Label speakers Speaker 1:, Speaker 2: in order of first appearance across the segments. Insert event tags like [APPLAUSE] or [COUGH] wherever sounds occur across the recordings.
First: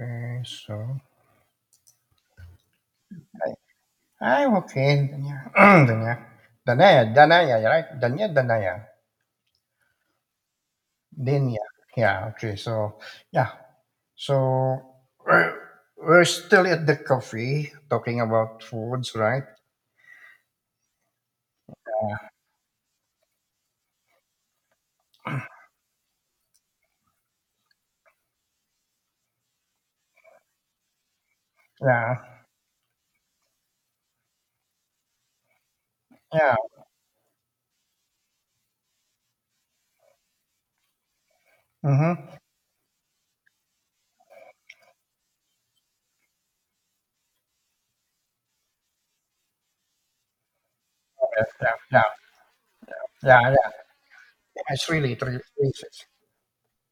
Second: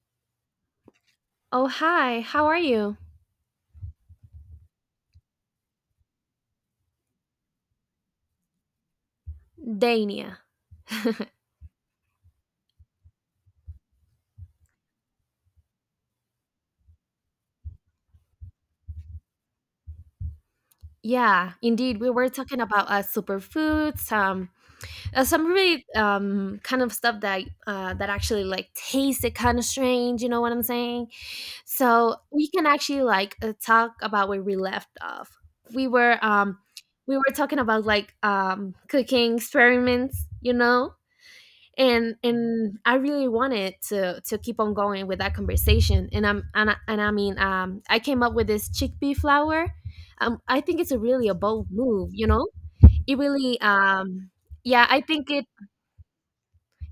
Speaker 1: Okay, so
Speaker 2: Oh, hi. How are you?
Speaker 1: I, I okay, Danya. [CLEARS THROAT] Danya. Danaya, Danaya, [CLEARS THROAT] right? Danya, Danaya.
Speaker 2: Dania.
Speaker 1: Danya. Yeah, okay, so yeah. So we're, we're still at the coffee talking about foods, right?
Speaker 2: Yeah, indeed. We were talking about superfoods, some really kind of stuff that that actually like tasted kind of strange. You know what I'm saying?
Speaker 1: Yeah.
Speaker 2: So we can actually like talk about where we left off. We were
Speaker 1: Yeah.
Speaker 2: um, we were talking about like cooking experiments. You know? and
Speaker 1: Mm-hmm.
Speaker 2: and I really wanted to keep on going with that conversation. And I'm and I mean, I came up with this chickpea flour. I think it's a really a
Speaker 1: Yeah,
Speaker 2: bold
Speaker 1: yeah, yeah,
Speaker 2: move. You know, it
Speaker 1: yeah,
Speaker 2: really,
Speaker 1: yeah.
Speaker 2: um, yeah,
Speaker 1: It's really it really is.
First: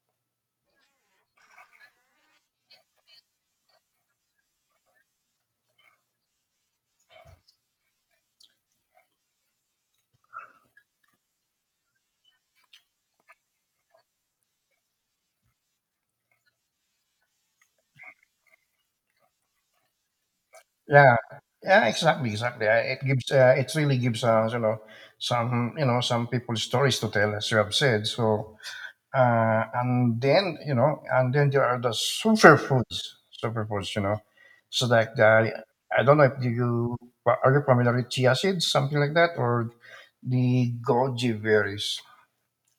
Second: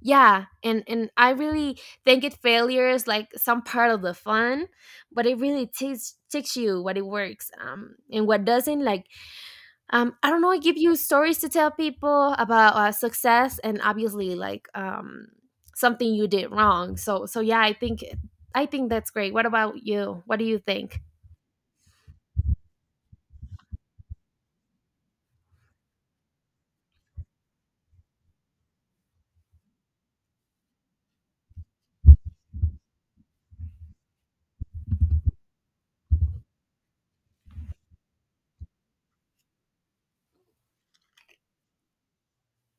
Speaker 2: yeah, and I really think it failures like some part of the fun, but it really teaches you what it works and what doesn't like I don't know, I give you stories to tell people about success and obviously like something you did wrong. So yeah, I think that's great. What about you? What do you think?
Speaker 1: Yeah. Yeah, exactly, exactly. It gives it really gives us, you know, some people stories to tell, as you have said. So and then, you know, and then there are the superfoods, superfoods, you know. So like the, I don't know if you, Well, are you familiar with chia seeds, something like that, or the goji berries?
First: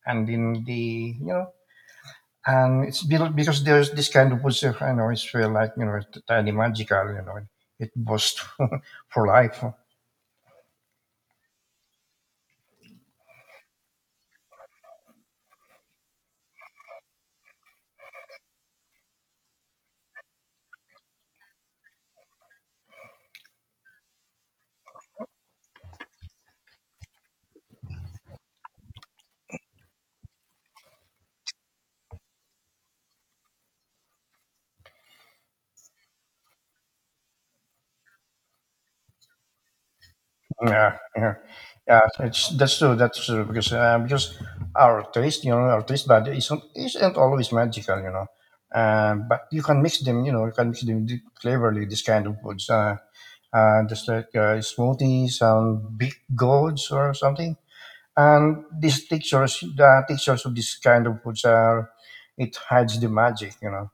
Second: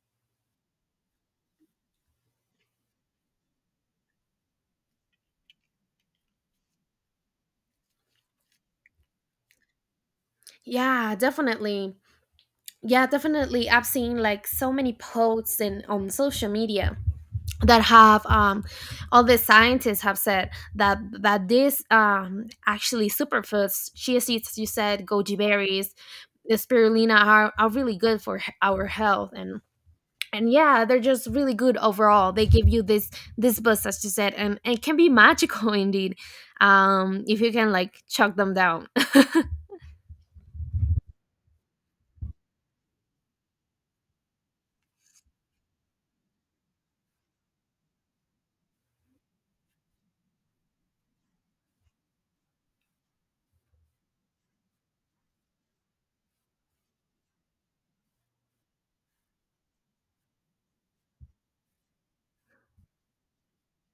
Speaker 1: And then the, you know, and because there's this kind of foods, I know it's feel like, you know, it's tiny magical, you know, it boosts [LAUGHS] for life.
Speaker 2: Yeah, definitely. Yeah, definitely. I've seen like so many posts and on social media that have all the scientists have said that this actually superfoods, chia seeds, you said goji berries, the spirulina are really good for our health and yeah, they're just really good overall. They give you this this buzz, as you said, and it can be magical [LAUGHS] indeed, if you can like chuck them down.
Speaker 1: Yeah, yeah, yeah. It's that's true. That's true because our taste, you know, our taste bud isn't always magical, you know. But you can mix them, you know, you can mix them cleverly. This kind of foods, just like smoothies and big gourds or something. And these textures, the textures of this kind of foods are it hides the magic, you know.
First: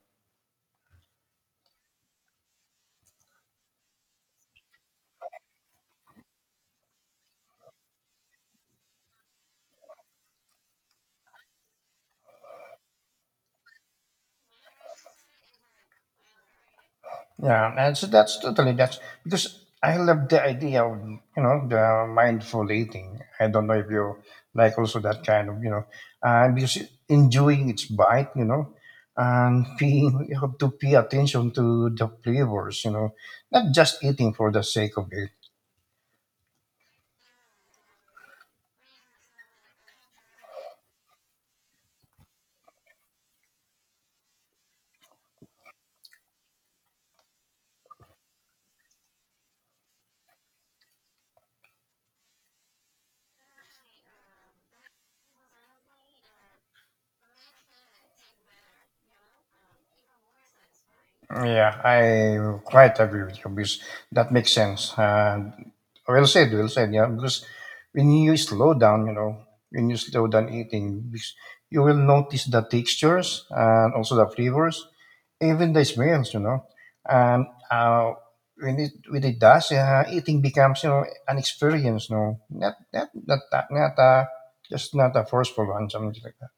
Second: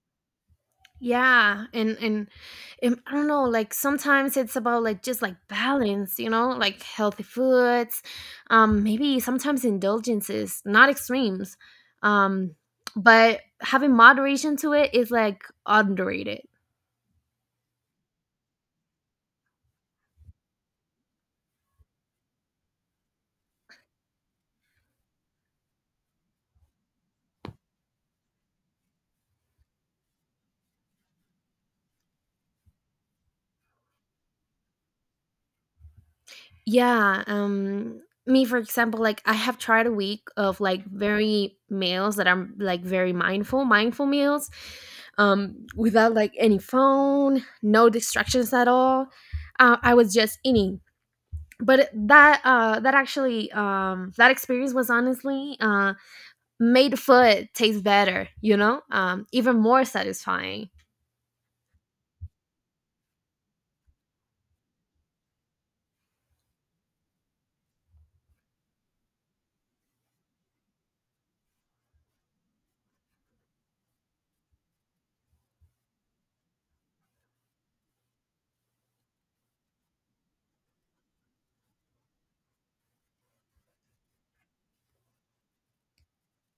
Speaker 2: Yeah, and I don't know, like sometimes it's about like just like balance, you know, like healthy foods, maybe sometimes indulgences, not extremes, um, but having moderation to it is like underrated.
Speaker 1: Yeah, and so that's totally that's because I love the idea of you know the mindful eating. I don't know if you like also that kind of you know, because enjoying its bite, you know, and [LAUGHS] being you have to pay attention to the flavors, you know, not just eating for the sake of it.
Speaker 2: Yeah, me for example, like I have tried a week of like very meals that are like very mindful, mindful meals, without like any phone, no distractions at all. I was just eating. That that actually that experience was honestly made food taste better, you know? Um, even more satisfying.
Speaker 1: Yeah, I quite agree with you because that makes sense. Well said, well said. Yeah, because when you slow down, you know, when you slow down eating, because you will notice the textures and also the flavors, even the smells, you know. And when it does, eating becomes you know an experience, no, not not not not just not a forceful one, something like that.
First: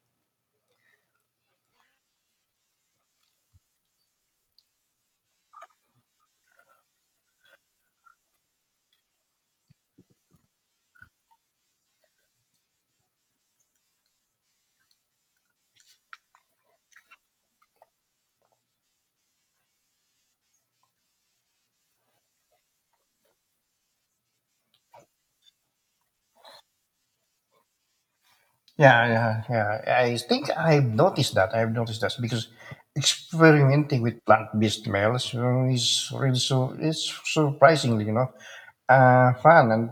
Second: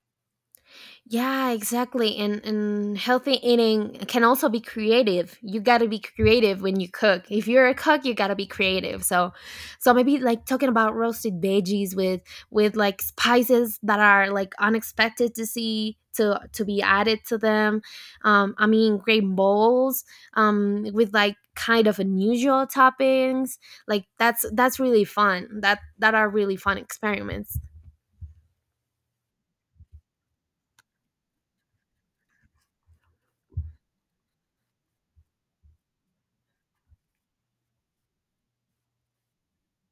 Speaker 2: Yeah, exactly. And healthy eating can also be creative. You got to be creative when you cook. If you're a cook, you got to be creative. So maybe like talking about roasted veggies with like spices that are like unexpected to be added to them. Um, I mean great bowls with like kind of unusual toppings. Like that's really fun. That are really fun experiments.
Speaker 1: Yeah, yeah, yeah. I think I've noticed that. I've noticed that because experimenting with plant-based meals is really so it's surprisingly, you know, fun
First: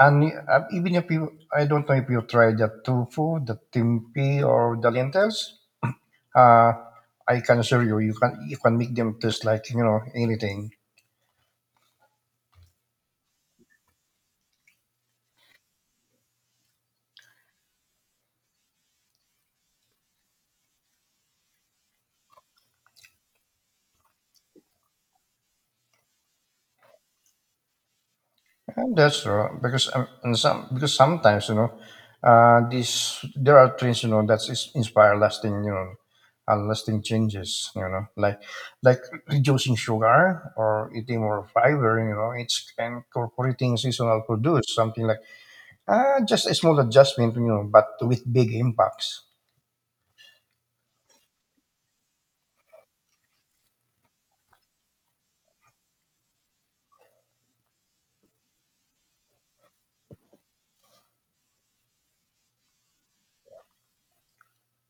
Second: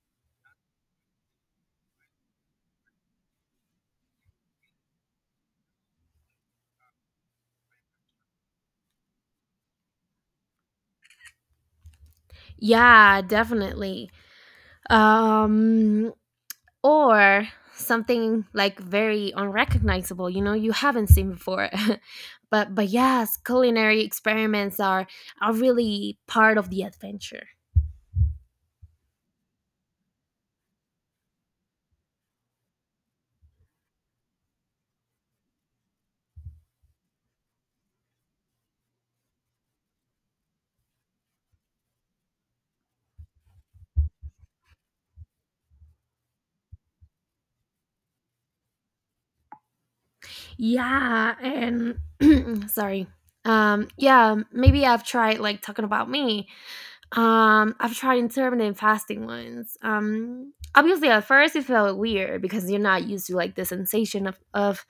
Speaker 1: and even if you, I don't know if you tried the tofu, the tempeh, or the lentils. Uh, I can assure you, you can make them taste like you know anything.
Speaker 2: Yeah, definitely. Um, or something like very unrecognizable, you know, you haven't seen before, [LAUGHS] but yes, culinary experiments are really part of the adventure.
Speaker 1: And that's true because and some because sometimes you know, this there are trends you know that is inspire lasting you know, lasting changes you know like reducing sugar or eating more fiber you know it's and incorporating seasonal produce something like just a small adjustment you know but with big impacts.
Speaker 2: Yeah, and [CLEARS THROAT] sorry. Yeah, maybe I've tried, like, talking about me. I've tried intermittent fasting once. Obviously at first it felt weird because you're not used to like the sensation of of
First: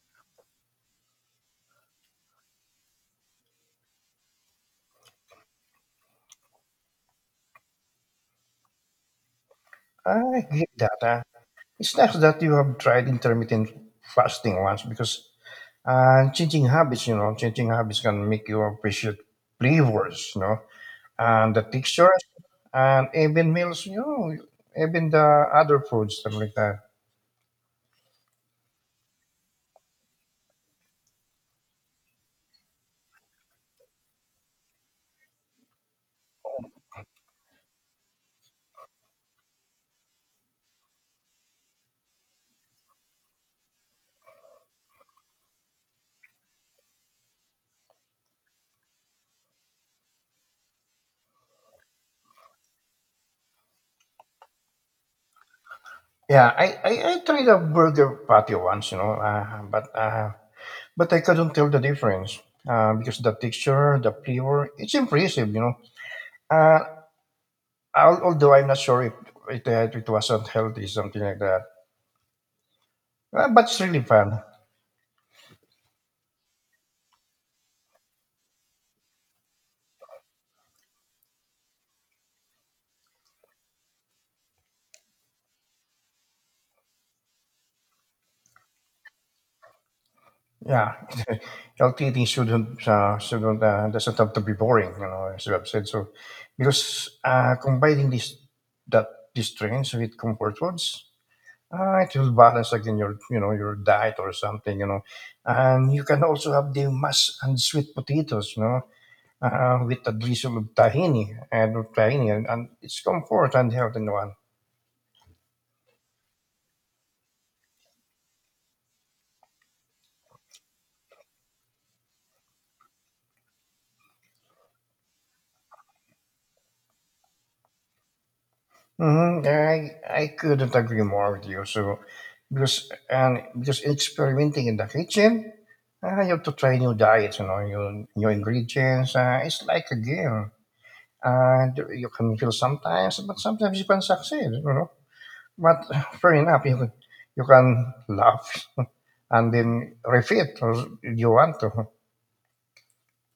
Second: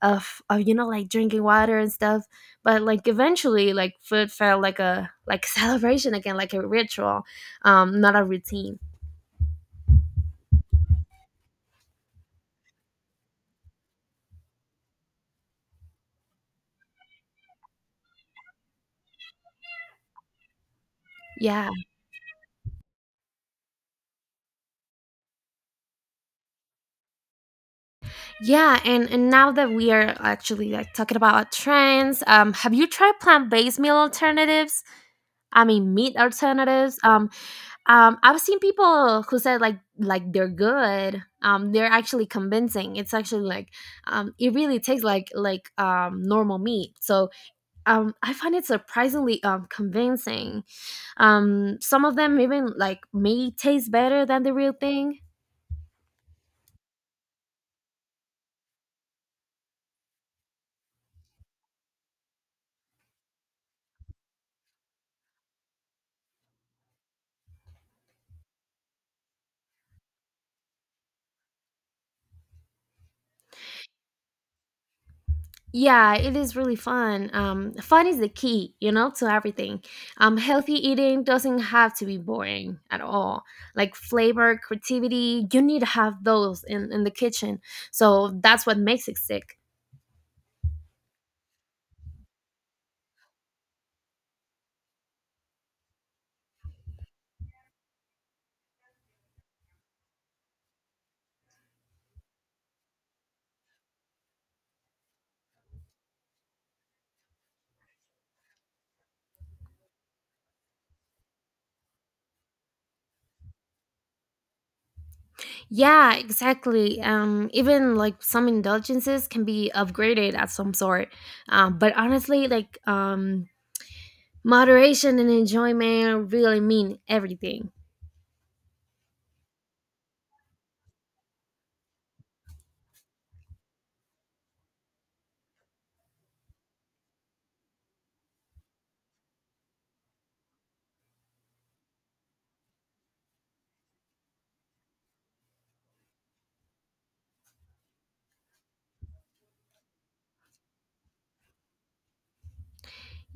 Speaker 2: of, of you know like drinking water and stuff. But like eventually, like food felt like a like [LAUGHS] celebration again, like a ritual, not a routine.
Speaker 1: I get that. It's nice that you have tried intermittent fasting once because and changing habits, you know, changing habits can make you appreciate flavors, you know, and the
Speaker 2: Yeah,
Speaker 1: textures, and even meals, you know, even the other foods, stuff like that.
Speaker 2: yeah, and now that we are actually like talking about trends, have you tried plant based meal alternatives? I mean, meat alternatives. I've seen people who said like they're good. They're actually convincing. It's actually like it really tastes like normal meat. So I find it surprisingly convincing. Some of them even like may taste better than the real thing.
Speaker 1: Yeah, I tried a burger patty once, you know, but I couldn't tell the difference because the texture, the flavor, it's impressive, you know. Uh, Although I'm not sure if it, it was unhealthy, something like that. But it's really fun.
Speaker 2: Yeah, it is really fun. Fun is the key, you know, to everything. Healthy eating doesn't have to be boring at all. Like flavor, creativity, you need to have those in the kitchen. So that's what makes it sick.
Speaker 1: Yeah, [LAUGHS] healthy eating shouldn't doesn't have to be boring, you know, as you have said. So, because combining this that these trends with comfort foods, it will balance again your you know your diet or something, you know, and you can also have the mash and sweet potatoes, you know, with a drizzle of tahini and tahini, and it's comfort and health in one.
Speaker 2: Yeah, exactly. Even like some indulgences can be upgraded at some sort. But honestly, like moderation and enjoyment really mean everything.
Speaker 1: Mm-hmm. I couldn't agree more with you. So because and because experimenting in the kitchen, you have to try new diets, you know, new ingredients. It's like a game, and you can fail sometimes, but sometimes you can succeed. You know, but fair enough, you can laugh and then repeat if you want to.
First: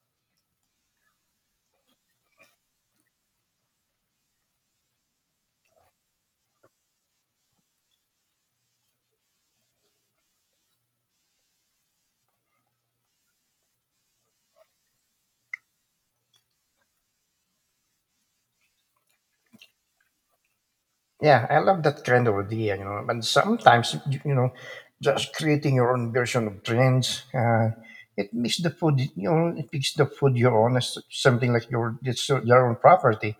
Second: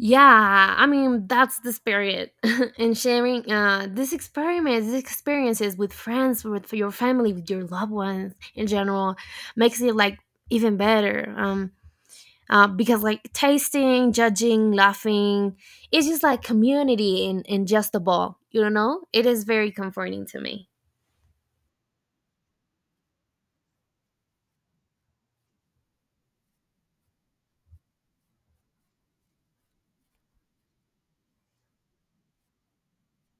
Speaker 2: Yeah, I mean that's the spirit. [LAUGHS] And sharing these experiments, these experiences with friends, with your family, with your loved ones in general, makes it like even better. Because like tasting, judging, laughing, it's just like community in just a ball. You know, it is very comforting to me.
Speaker 1: Yeah, I love that trend idea, you know. And sometimes, you know, just creating your own version of trends, it makes the food, you know, it makes the food your own, as something like your it's your own property.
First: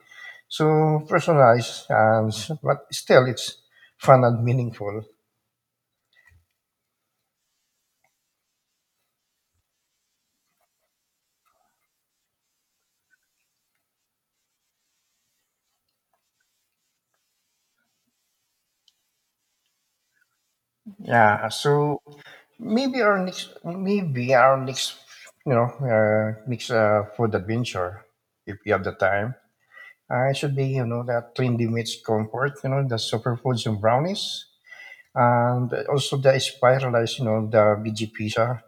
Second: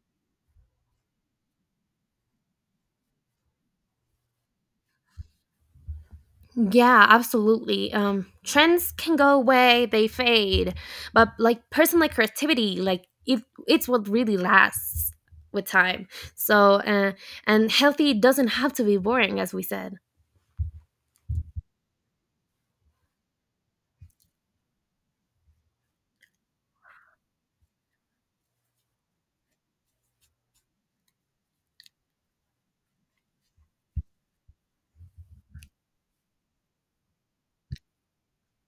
Speaker 1: So personalized, and but still, it's fun and meaningful.
Speaker 2: Yeah, absolutely. Trends can go away, they fade, but like personal creativity, like it's what really lasts with time. So, and healthy doesn't have to be boring, as we said.
Speaker 1: Yeah. So maybe our next, you know, next food adventure, if you have the time. It should be, you know, that trendy meets comfort, you know, the superfoods and brownies, and also the spiralized, you know, the BG pizza.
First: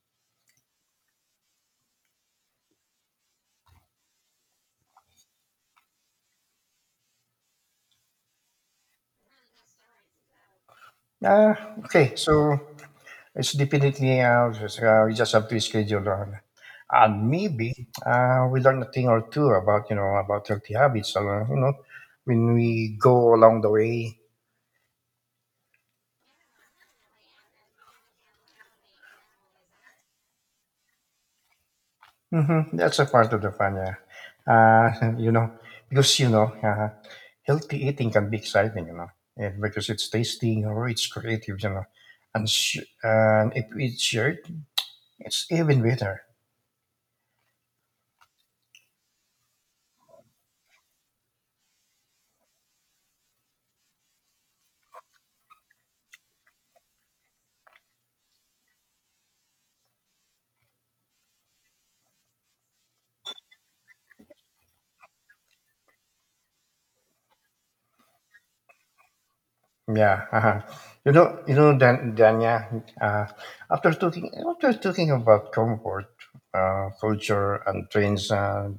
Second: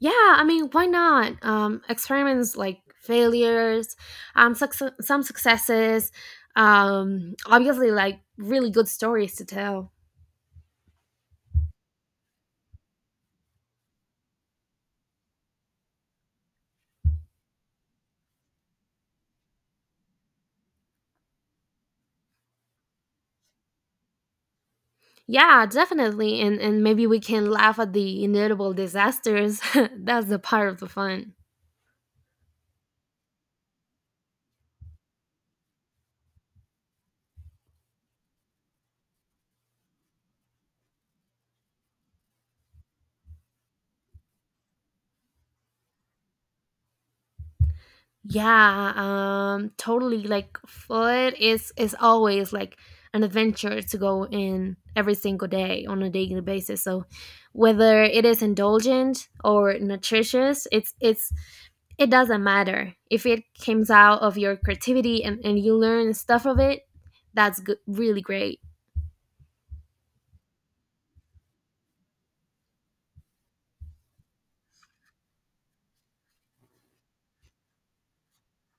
Speaker 2: Yeah, I mean, why not? Experiments like failures, success, some successes, obviously like really good stories to tell.
Speaker 1: Uh, okay, so it's definitely, we just have to schedule on. And maybe we learn a thing or two about, you know, about healthy habits, you know, when we go along the way.
Speaker 2: Yeah, definitely. And maybe we can laugh at the inevitable disasters. [LAUGHS] That's the part of the fun.
Speaker 1: Mm-hmm. That's a part of the fun, yeah. [LAUGHS] You know, because you know, healthy eating can be exciting, you know, yeah, because it's tasting or it's creative, you know, and and if it's shared, it's even better.
Speaker 2: Yeah, totally, like food is always like an adventure to go in every single day on a daily basis. So whether it is indulgent or nutritious, it's it doesn't matter. If it comes out of your creativity, and you learn stuff of it, that's good, really great.
Speaker 1: Yeah, uh-huh. You know, Dan, Dania. After talking about comfort, culture, and trends, uh,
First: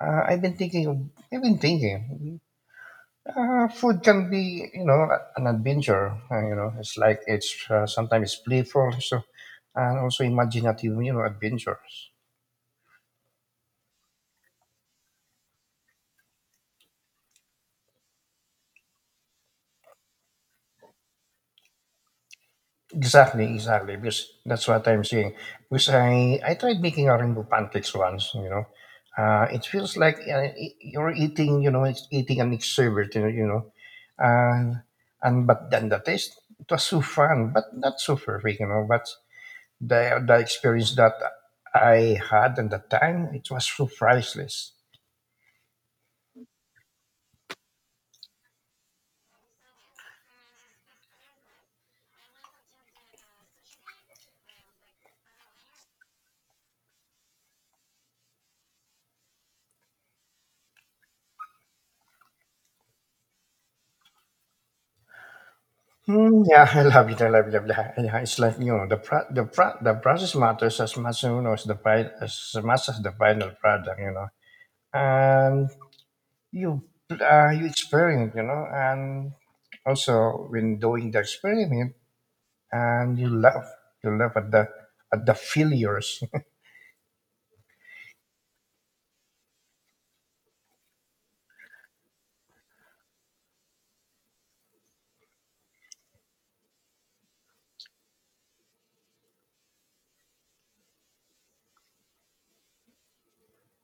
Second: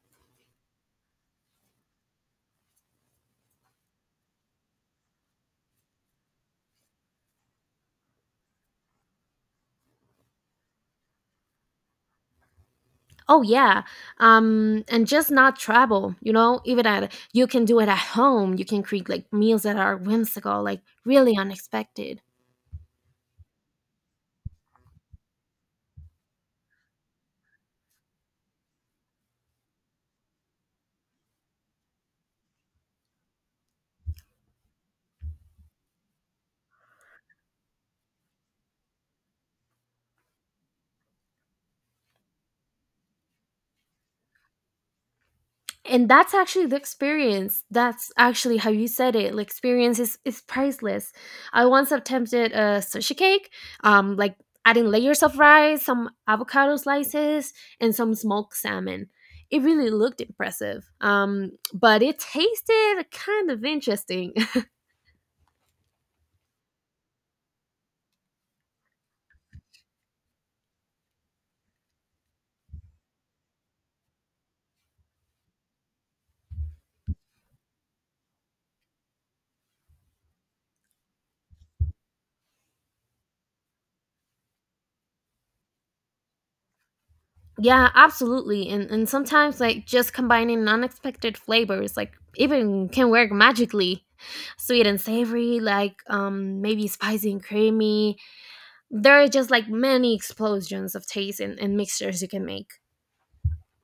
Speaker 1: uh, I've been thinking, I've been thinking. Food can be, you know, an adventure. You know, it's like it's sometimes it's playful, so and also imaginative, you know, adventures.
Speaker 2: Oh yeah. Um, and just not travel, you know, even at you can do it at home. You can create like meals that are whimsical, like really unexpected.
Speaker 1: Exactly, exactly. Because that's what I'm saying. Because I tried making a rainbow pancakes once. You know, it feels like you're eating, you know, it's eating an exhibit. You know, uh, and but then the taste it was so fun, but not so perfect. You know, but the experience that I had at the time, it was so priceless.
Speaker 2: And that's actually the experience. That's actually how you said it, like experience is priceless. I once attempted a sushi cake, like adding layers of rice, some avocado slices, and some smoked salmon. It really looked impressive, but it tasted kind of interesting. [LAUGHS]
Speaker 1: Mm, yeah, I love it. I love it. I love it. Yeah, it's like you know the process matters as much you know as as much as the final product. You know, and you you experiment. You know, and also when doing the experiment, and you laugh at the failures.
Speaker 2: Yeah, absolutely. And sometimes like just combining unexpected flavors like even can work magically. Sweet and savory, like maybe spicy and creamy, there are just like many explosions of taste and mixtures you can make.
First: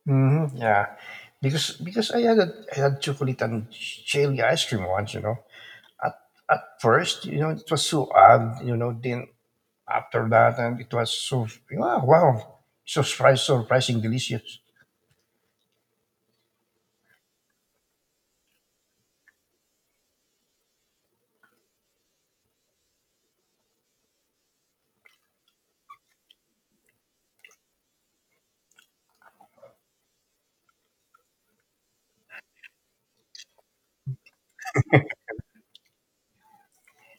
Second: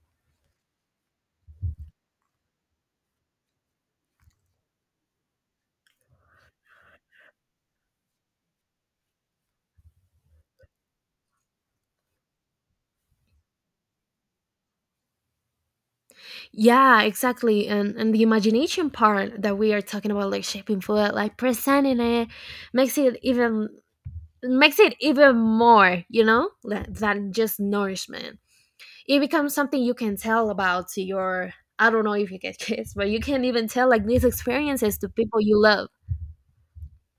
Speaker 1: [LAUGHS] hmm yeah, because I had chocolate and cherry ice cream once. You know, at, at first, you know, it was so odd, you know, then after that, and it was so, wow, wow surprise, surprising, delicious.
Speaker 2: Yeah, exactly. And the imagination part that we are talking about, like shaping food, like presenting it, makes it even makes it even more, you know, than just nourishment. It becomes something you can tell about to your, I don't know if you get [LAUGHS] kids, but you can even tell like these experiences to people you love.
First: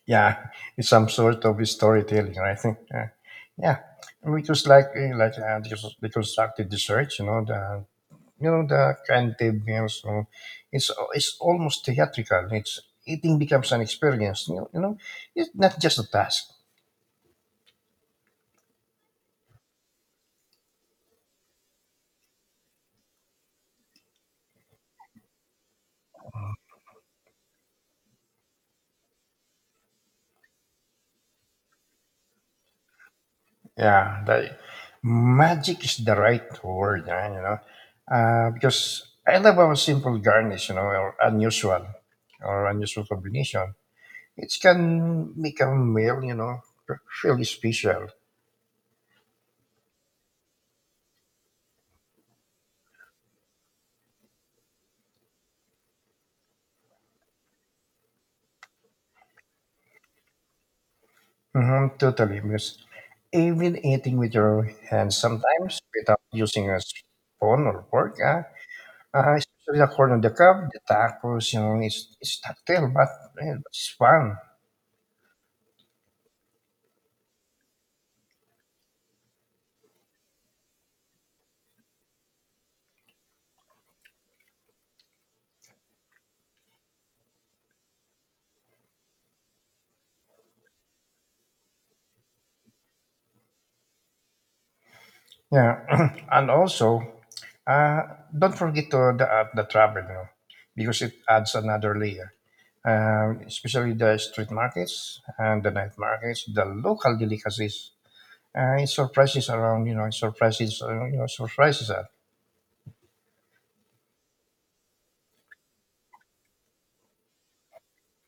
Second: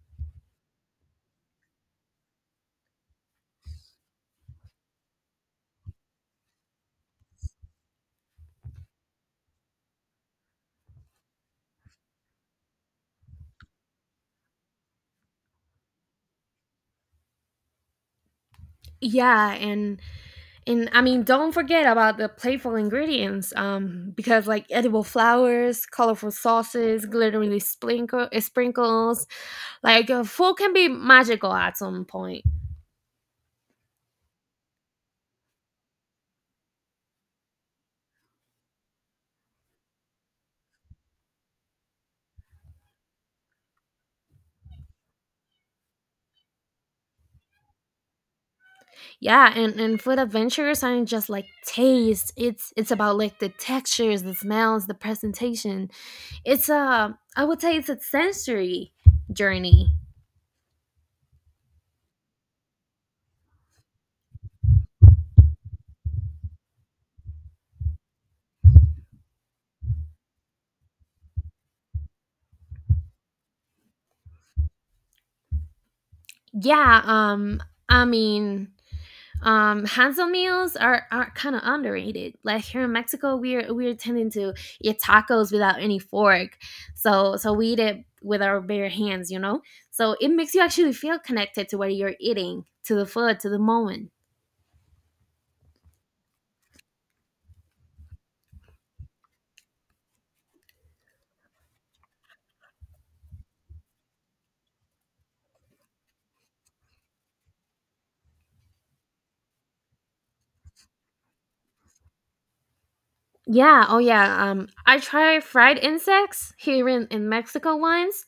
Speaker 1: Yeah, [LAUGHS] it's some sort of storytelling, right? [LAUGHS] Yeah, yeah. It was like eh, like the deconstructed research, you know, the the cognitive meals. You know, it's almost theatrical. It's eating becomes an experience. You know, it's not just a task.
Speaker 2: Yeah, and I mean, don't forget about the playful ingredients, because like edible flowers, colorful sauces, glittering sprinkles, like food can be magical at some point.
Speaker 1: Yeah, the magic is the right word, yeah, you know, because I love our simple garnish, you know, or unusual combination. It can make a meal, you know, really special.
Speaker 2: Yeah, and food adventures aren't just like taste. It's about like the textures, the smells, the presentation. It's a, I would say it's a sensory journey.
Speaker 1: Hmm, totally, because even eating with your hands sometimes without using a spoon or fork, ah, especially the corn on the cob, the tacos, you know, it's tactile, but eh, it's fun.
Speaker 2: Yeah. I mean, Hansel meals are kind of underrated. Like here in Mexico, we're tending to eat tacos without any fork, so we eat it with our bare hands, you know. So it makes you actually feel connected to what you're eating, to the food, to the moment.
Speaker 1: Yeah, [CLEARS THROAT] and also, uh, don't forget to the app the traveler because it adds another layer. Especially the street markets and the night markets, the local delicacies, it surprises around. You know, it surprises. You know, surprises us.
Speaker 2: Yeah, oh yeah. I tried fried insects in Mexico once.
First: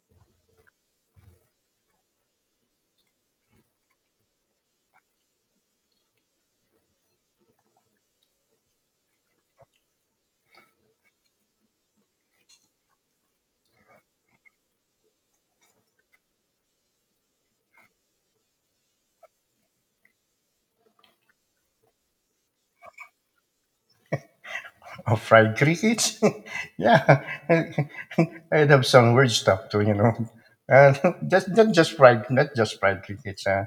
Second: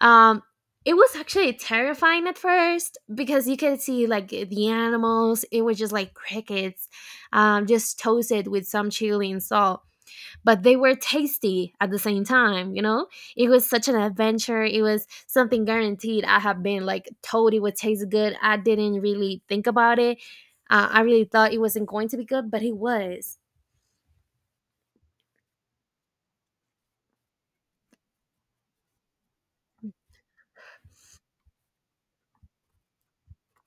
Speaker 2: Um, it was actually terrifying at first because you could see like the animals. It was just like crickets, just toasted with some chili and salt. But they were tasty at the same time, you know. It was such an adventure. It was something guaranteed. I have been like told it would taste good. I didn't really think about it. I really thought it wasn't going to be good, but it was.
Speaker 1: Oh, fried crickets? [LAUGHS] yeah, [LAUGHS] I'd have some weird stuff too, you know. Uh, [LAUGHS] just not just fried crickets. Uh,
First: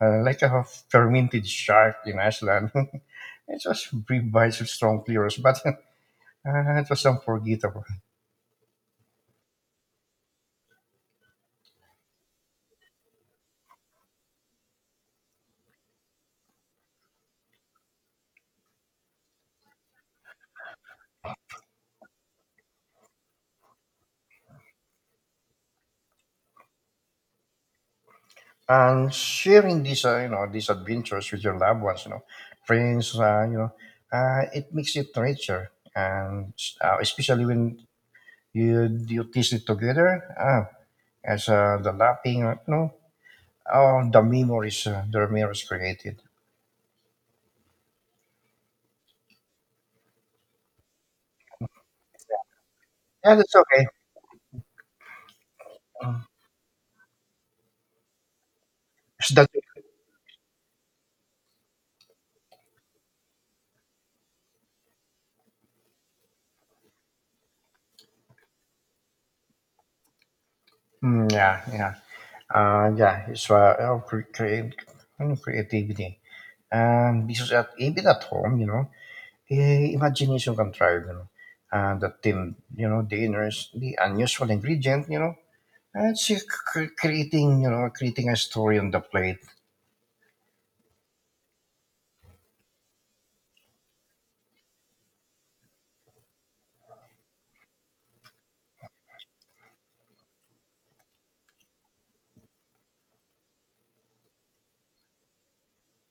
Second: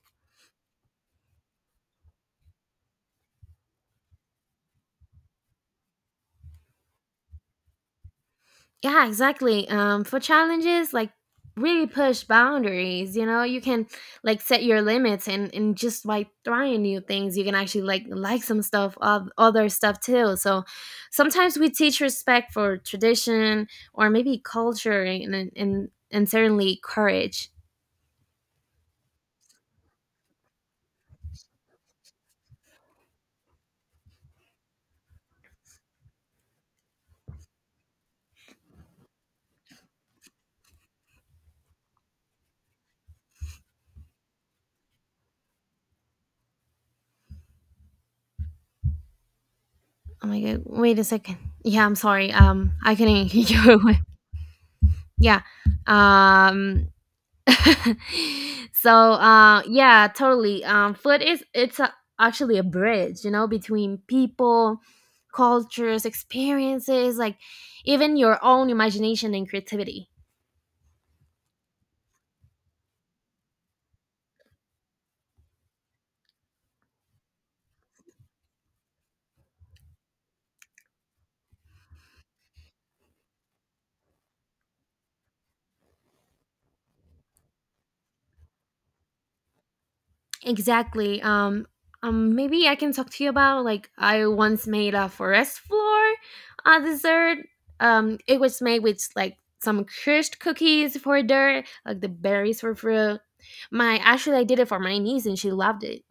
Speaker 1: uh, Like a fermented shark in Iceland. [LAUGHS] It was brief bites of strong flavors, but [LAUGHS] it was unforgettable.
Speaker 2: Yeah, exactly. For challenges, like really push boundaries. You know, you can like set your limits, and just by trying new things, you can actually like some stuff, of other stuff too. So sometimes we teach respect for tradition, or maybe culture, and certainly courage.
Speaker 1: And sharing these, you know, these adventures with your loved ones, you know, friends, it makes it richer, and especially when you taste it together. As The lapping, you know, all the memories the Ramirez created.
Speaker 2: Oh my god! Wait a second. Yeah, I'm sorry. I couldn't [LAUGHS]
Speaker 1: Yeah, that's
Speaker 2: hear
Speaker 1: okay.
Speaker 2: you. Yeah.
Speaker 1: Mm.
Speaker 2: Um. [LAUGHS] So
Speaker 1: It's that-
Speaker 2: yeah, totally, food is actually a bridge, you know, between people, cultures, experiences, like even your own imagination and creativity.
Speaker 1: Mm, yeah, yeah, yeah. Create, you know, creativity, and because at, even at home, you know, eh, imagination can thrive. You know, and the team, you know, the inners, the unusual ingredient, you know, and you know, creating a story on the plate.
Speaker 2: Exactly. Um, maybe I can talk to you about like I once made a forest floor dessert. Um, it was made with like some crushed cookies for dirt, like the berries for fruit. My Actually, I did it for my niece and she loved it.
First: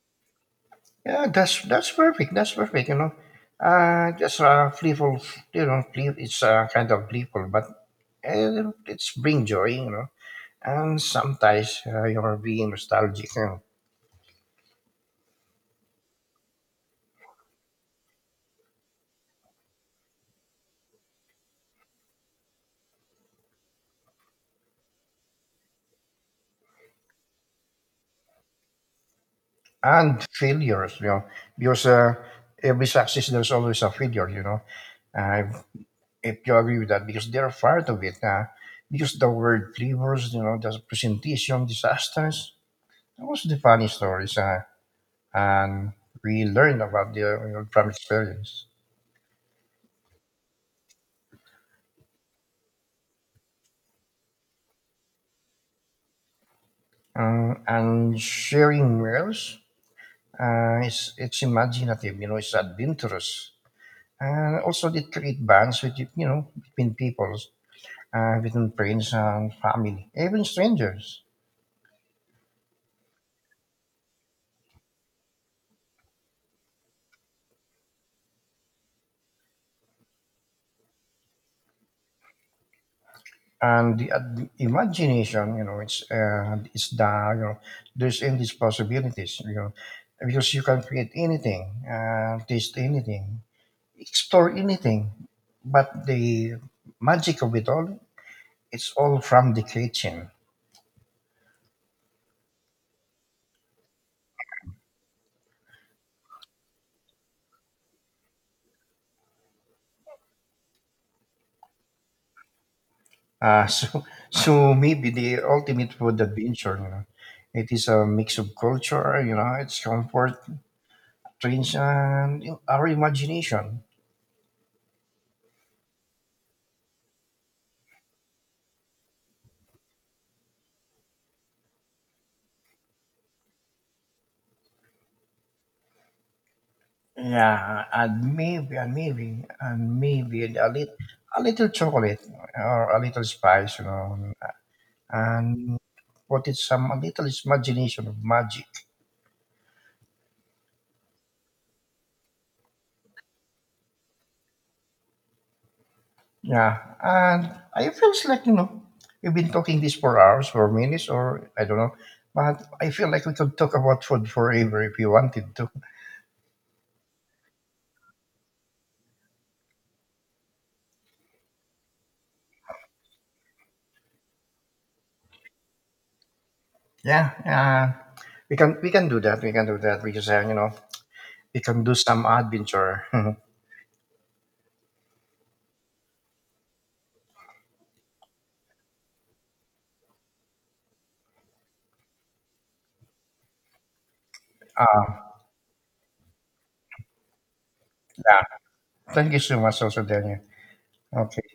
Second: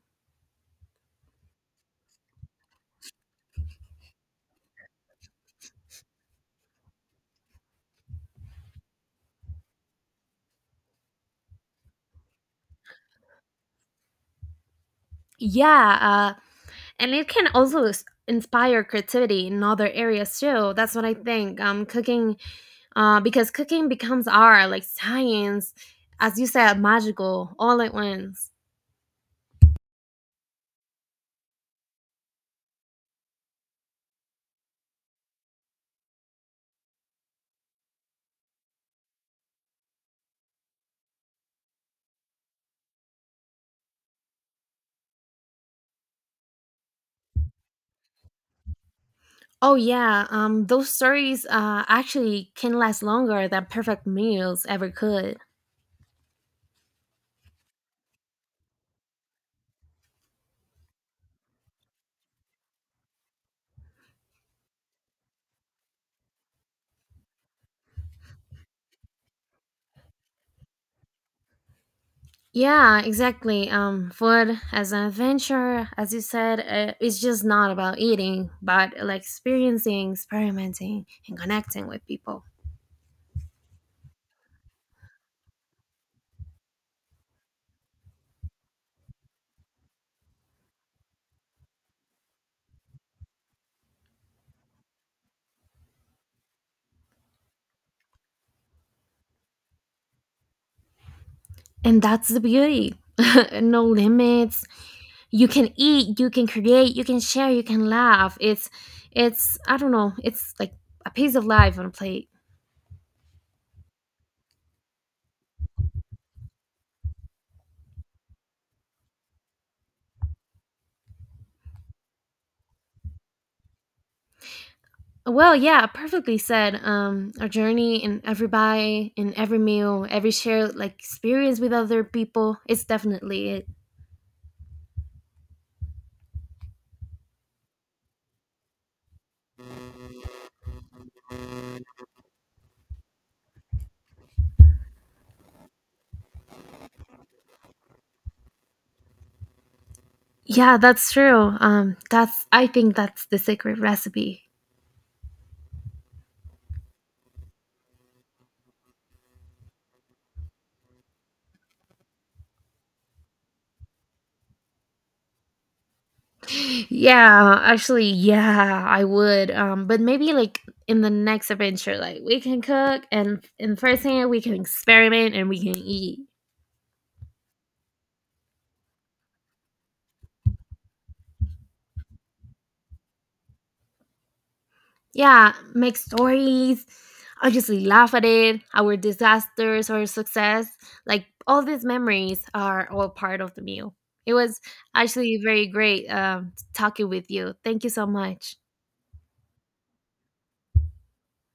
Speaker 1: Yeah, that's perfect. That's perfect. You know, just playful. You know, play, it's kind of playful, but it's bring joy. You know, and sometimes you're being nostalgic. You know,
Speaker 2: Yeah. And it can also inspire creativity in other areas too. That's what I think. Um, cooking, because cooking becomes art, like science, as you said, magical, all at once.
Speaker 1: and failures. You know, because every success there's always a failure. You know, uh, if you agree with that, because they're part of it. Because the word flavors, you know, the presentation disasters. That was the funny stories, and we learn about the you know, from experience.
Speaker 2: Oh yeah. Um, those stories actually can last longer than perfect meals ever could.
Speaker 1: And sharing meals is it's imaginative, you know, it's adventurous. And also they create bonds with you know between peoples, between friends and family, even strangers.
Speaker 2: Yeah, exactly. Um, food as an adventure, as you said, it's just not about eating, but like experiencing, experimenting, and connecting with people.
Speaker 1: And imagination, you know, it's the you know there's endless possibilities, you know, because you can create anything, taste anything, explore anything. But the magic of it all, it's all from the kitchen.
Speaker 2: And that's the beauty. [LAUGHS] No limits. You can eat, you can create, you can share, you can laugh. It's, I don't know, it's like a piece of life on a plate.
Speaker 1: [LAUGHS] So, so maybe the ultimate food adventure, you know, it is a mix of culture, you know, it's comfort, trends, and our imagination.
Speaker 2: Well, yeah, perfectly said. Um, our journey in every bite, in every meal, every shared like experience with other people, it's definitely it.
Speaker 1: Yeah, and maybe a little chocolate or a little spice, you know, and put it some a little imagination of magic.
Speaker 2: Yeah, that's true. That's, I think that's the secret recipe.
Speaker 1: Yeah, and I feels like you know we've been talking this for hours, for minutes, or I don't know, but I feel like we could talk about food forever if you wanted to.
Speaker 2: Yeah, actually, yeah, I would. But maybe like in the next adventure, like we can cook and first thing we can experiment and we can eat.
Speaker 1: Yeah, yeah, we can do that. We can do that because you know we can do some adventure. [LAUGHS]
Speaker 2: Yeah, make stories. Obviously, laugh at it. Our disasters or success, like all these memories, are all part of the meal. It was
Speaker 1: uh,
Speaker 2: actually very great talking with you. Thank you so
Speaker 1: yeah,
Speaker 2: much.
Speaker 1: thank you so much, also Daniel. Okay.